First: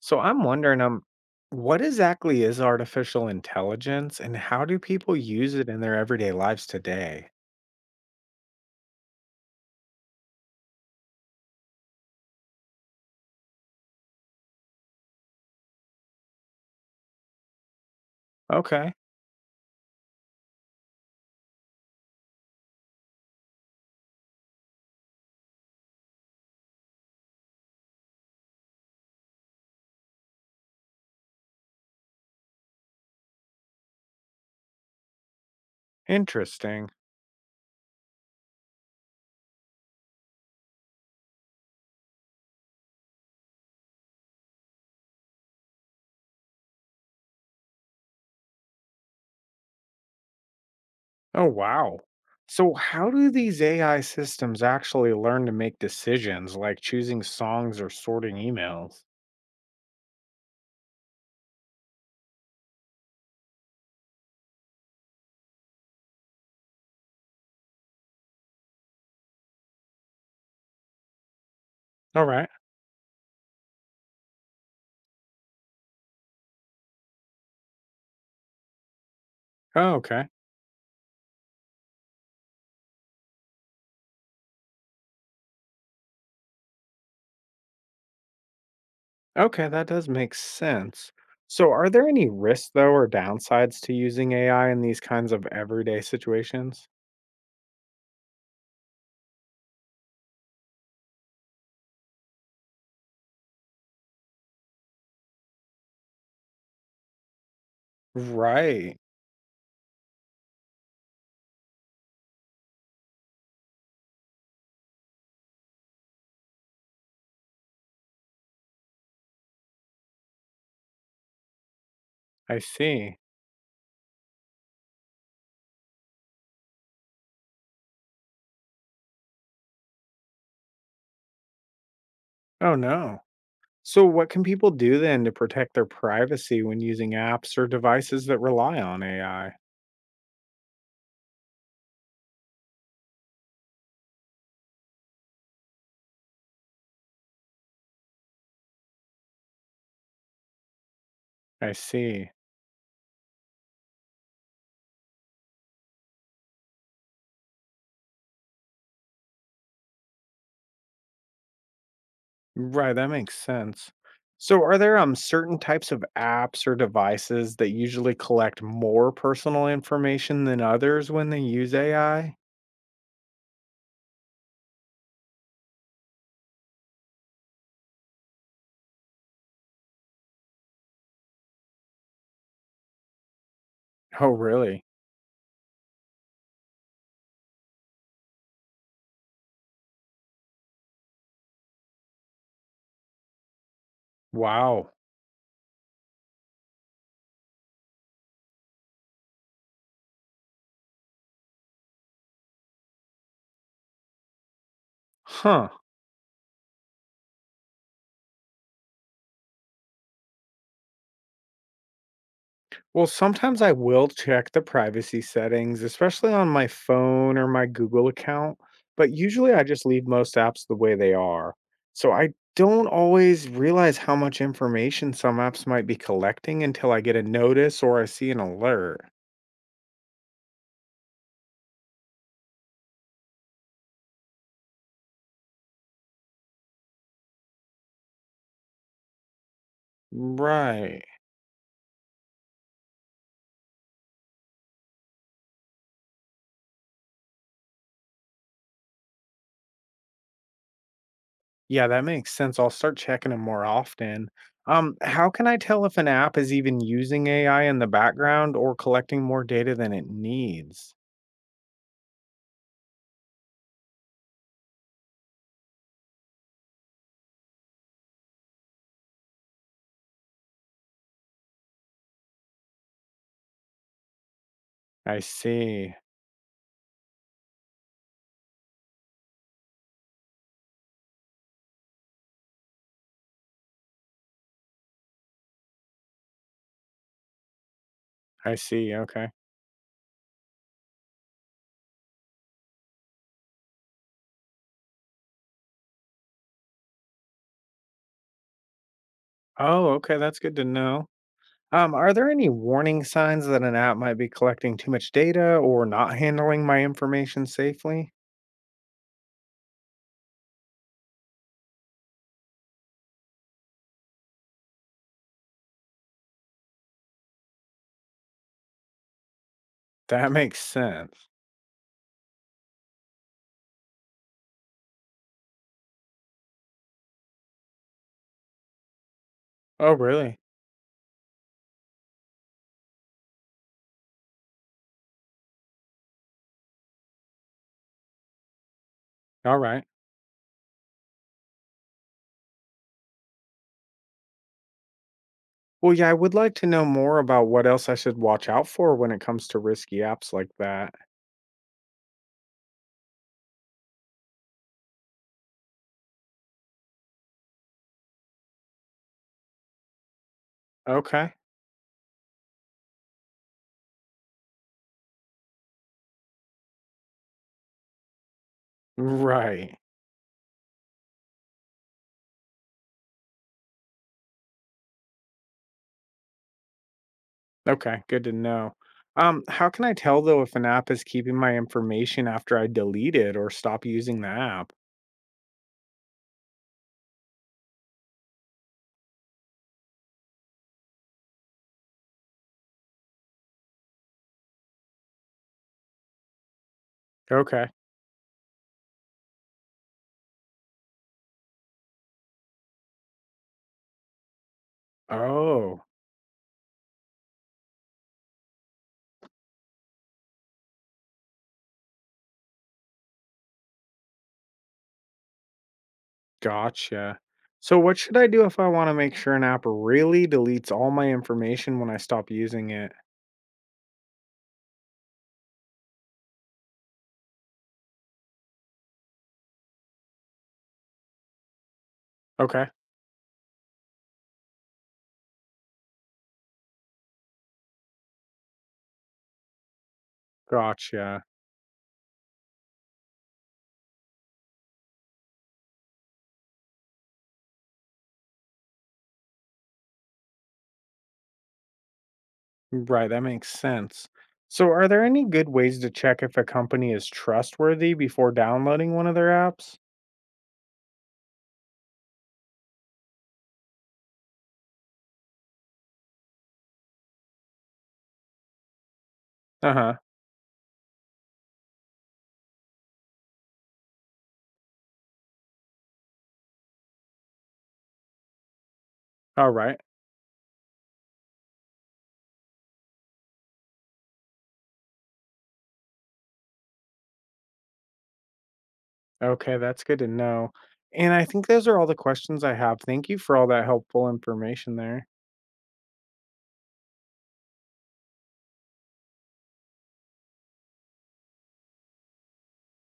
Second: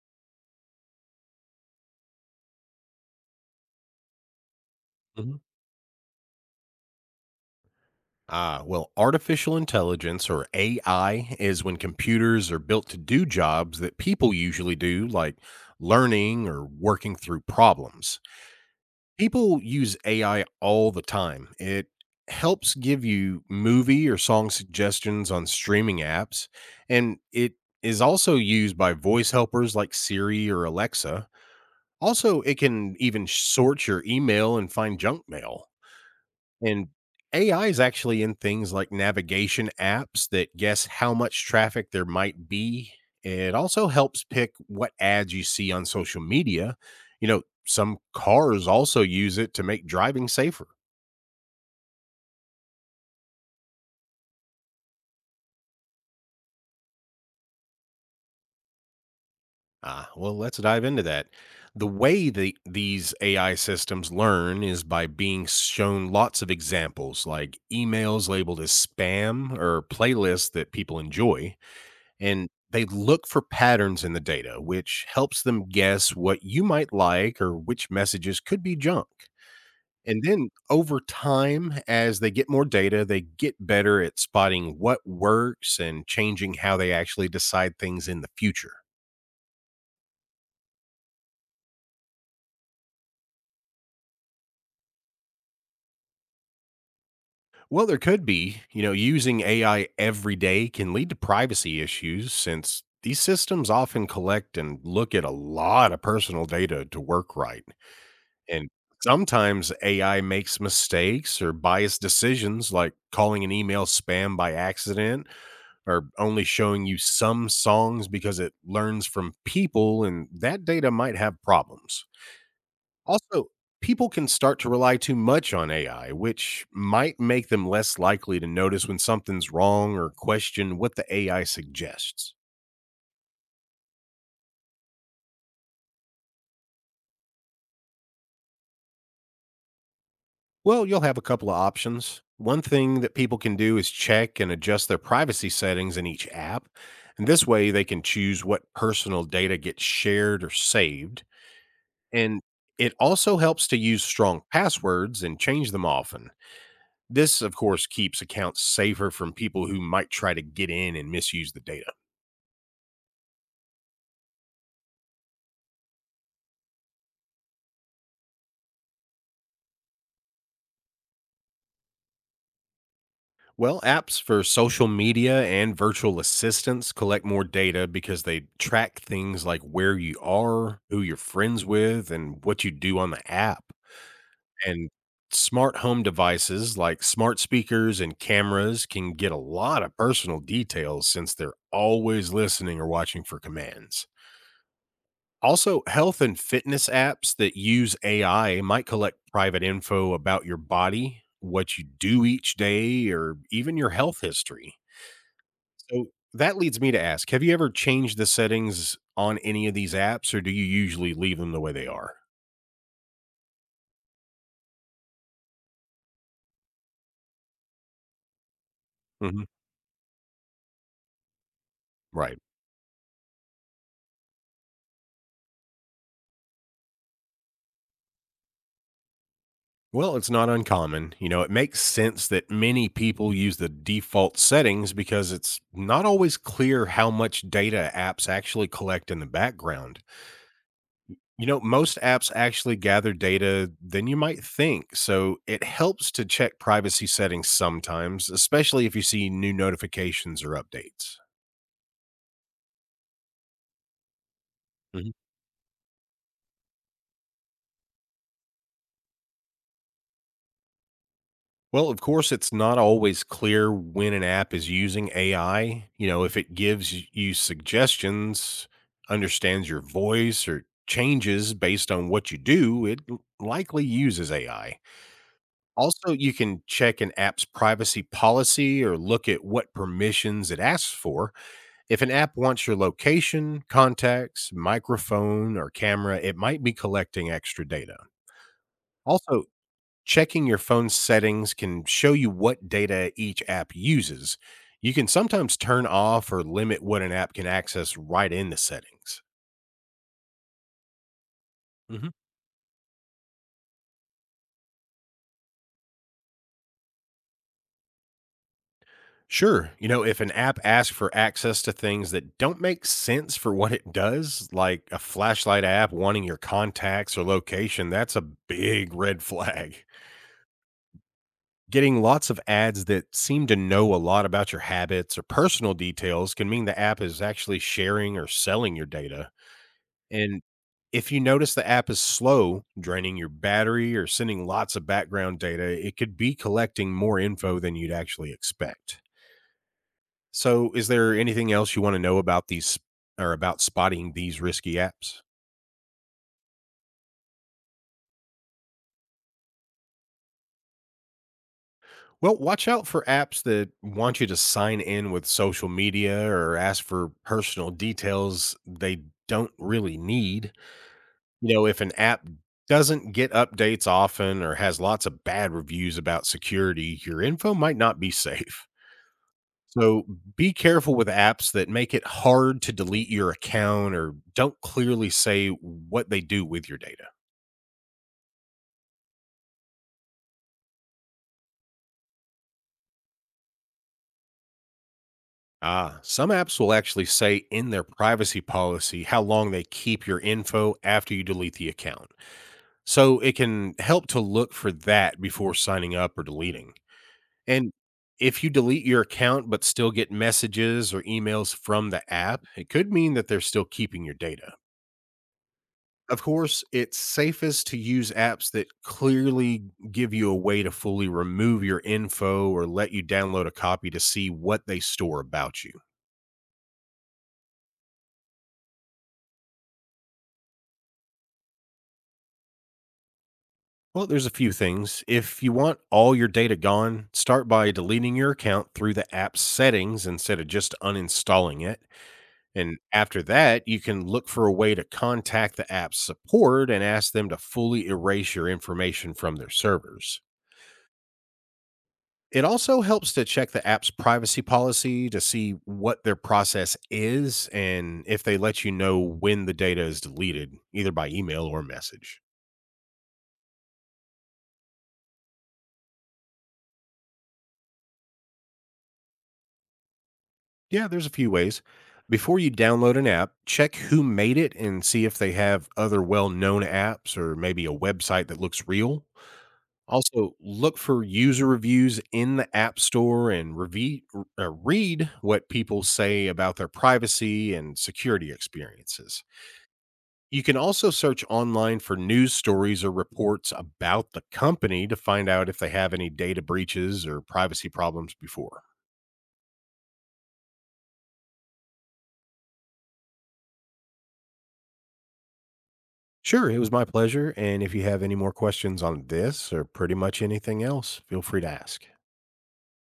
So I'm wondering, what exactly is artificial intelligence and how do people Mhm. use it in their everyday lives today? Artificial intelligence or AI is when computers are built to do jobs that people usually do, like learning or working through problems. Okay, People use AI all the time. It helps give you movie or song suggestions on streaming apps, and it is also used by voice helpers like Siri or Alexa. Also, it can even sort your email and find junk mail. And interesting. AI is actually in things like navigation apps that guess how much traffic there might be. It also helps pick what ads you see on social media. You know, some cars also use it to make driving safer. Oh, wow. So, how do these AI systems actually learn to make decisions like choosing songs or sorting emails? Let's dive into that. The way that these AI systems learn is by being shown lots of examples, like emails labeled as spam or playlists that people enjoy. All right. And they look for patterns in the data, which helps them guess what you might like or which messages could be junk. Oh, And okay. then over time, as they get more data, they get better at spotting what works and changing how they actually decide things in the future. Okay, that does make sense. So, are there any risks, though, or downsides to using AI in these kinds of everyday situations? Well, there could be. Using AI every day can lead to privacy issues since these systems often collect and look at a lot of personal data to work right. And Right. sometimes AI makes mistakes or biased decisions, like calling an email spam by accident or only showing you some songs because it learns from people, and that data might have problems. I see. Also, people can start to rely too much on AI, which might make them less likely to notice when something's wrong or question what the AI suggests. Oh, no. So, what can people do then to protect their privacy when using apps or devices that rely on AI? Well, you'll have a couple of options. One thing that people can do is check and adjust their privacy settings in each app. And this way, they can choose what personal data gets shared or saved. I see. And it also helps to use strong passwords and change them often. This, of course, keeps accounts safer from people who might try to get in and misuse the data. Right, that makes sense. So, are there certain types of apps or devices that usually collect more personal information than others when they use AI? Well, apps for social media and virtual assistants collect more data because they track things like where you are, who you're friends with, and what you do on the app. Oh, really? And smart home devices like smart speakers and cameras can get a lot of personal details since they're always listening or watching for commands. Wow. Also, health and fitness apps that use AI might collect private info about your body, what you do each day, or even your health history. Huh. So that leads me to ask, have you ever changed the settings on any of these apps, or do you usually leave them the way they are? Well, sometimes I will check the privacy settings, especially on my phone or my Google account, but Mhm. usually I just leave most apps the way they are. So I Right. don't always realize how much information some apps might be collecting until I get a notice or I see an alert. Well, it's not uncommon. It makes sense that many people use the default settings because it's not always clear how much data apps actually collect in the background. Right. Most apps actually gather data than you might think. So it helps to check privacy settings sometimes, especially if you see new notifications or updates. Yeah, that makes sense. I'll start checking them more often. Mm-hmm. How can I tell if an app is even using AI in the background or collecting more data than it needs? Well, of course, it's not always clear when an app is using AI. You know, if it gives you suggestions, understands your voice, or changes based on what you do, it likely uses AI. I see. Also, you can check an app's privacy policy or look at what permissions it asks for. If an app wants your location, contacts, microphone, or camera, it might be collecting extra data. I see. Okay. Also, checking your phone's settings can show you what data each app uses. You can sometimes turn off or limit what an app can access right in the settings. Oh, okay, that's good to know. Are Hmm. there any warning signs that an app might be collecting too much data or not handling my information safely? Sure, if an app asks for access to things that don't make sense for what it does, like a flashlight app wanting your contacts or location, that's a big red flag. That makes sense. Getting lots of ads that seem to know a lot about your habits or personal details can mean the app is actually sharing or selling your data. Oh, really? And if you notice the app is slow, draining your battery or sending lots of background data, it could be collecting more info than you'd actually expect. All right. So, is there anything else you want to know about these or about spotting these risky apps? Well, yeah, I would like to know more about what else I should watch out for when it comes to risky apps like that. Well, watch out for apps that want you to sign in with social media or ask for personal details they don't really need. Okay. If an app doesn't get updates often or has lots of bad reviews about security, your info might not be safe. Right. So be careful with apps that make it hard to delete your account or don't clearly say what they do with your data. Okay, good to know. How can I tell though if an app is keeping my information after I delete it or stop using the app? Ah, some apps will actually say in their privacy policy how long they keep your info after you delete the account. So it can help to look for that before signing up or deleting. Okay. And if you delete your account but still get messages or emails from the app, it could mean that they're still keeping your data. Oh, Of course, it's safest to use apps that clearly give you a way to fully remove your info or let you download a copy to see what they store about you. gotcha. So what should I do if I want to make sure an app really deletes all my information when I stop using it? Well, there's a few things. If you want all your data gone, start by deleting your account through the app's settings instead of just uninstalling it. Okay. And after that, you can look for a way to contact the app's support and ask them to fully erase your information from their servers. Gotcha. It also helps to check the app's privacy policy to see what their process is and if they let you know when the data is deleted, either by email or message. Right, that makes sense. So are there any good ways to check if a company is trustworthy before downloading one of their apps? Yeah, there's a few ways. Before you download an app, check who made it and see if they have other well known apps or maybe a website that looks real. Uh-huh. Also, look for user reviews in the App Store and read what people say about their privacy and security experiences. All right. You can also search online for news stories or reports about the company to find out if they have any data breaches or privacy problems before. Okay, that's good to know. And I think those are all the questions I have. Thank you for all that helpful information there. Sure, it was my pleasure. And if you have any more questions on this or pretty much anything else, feel free to ask.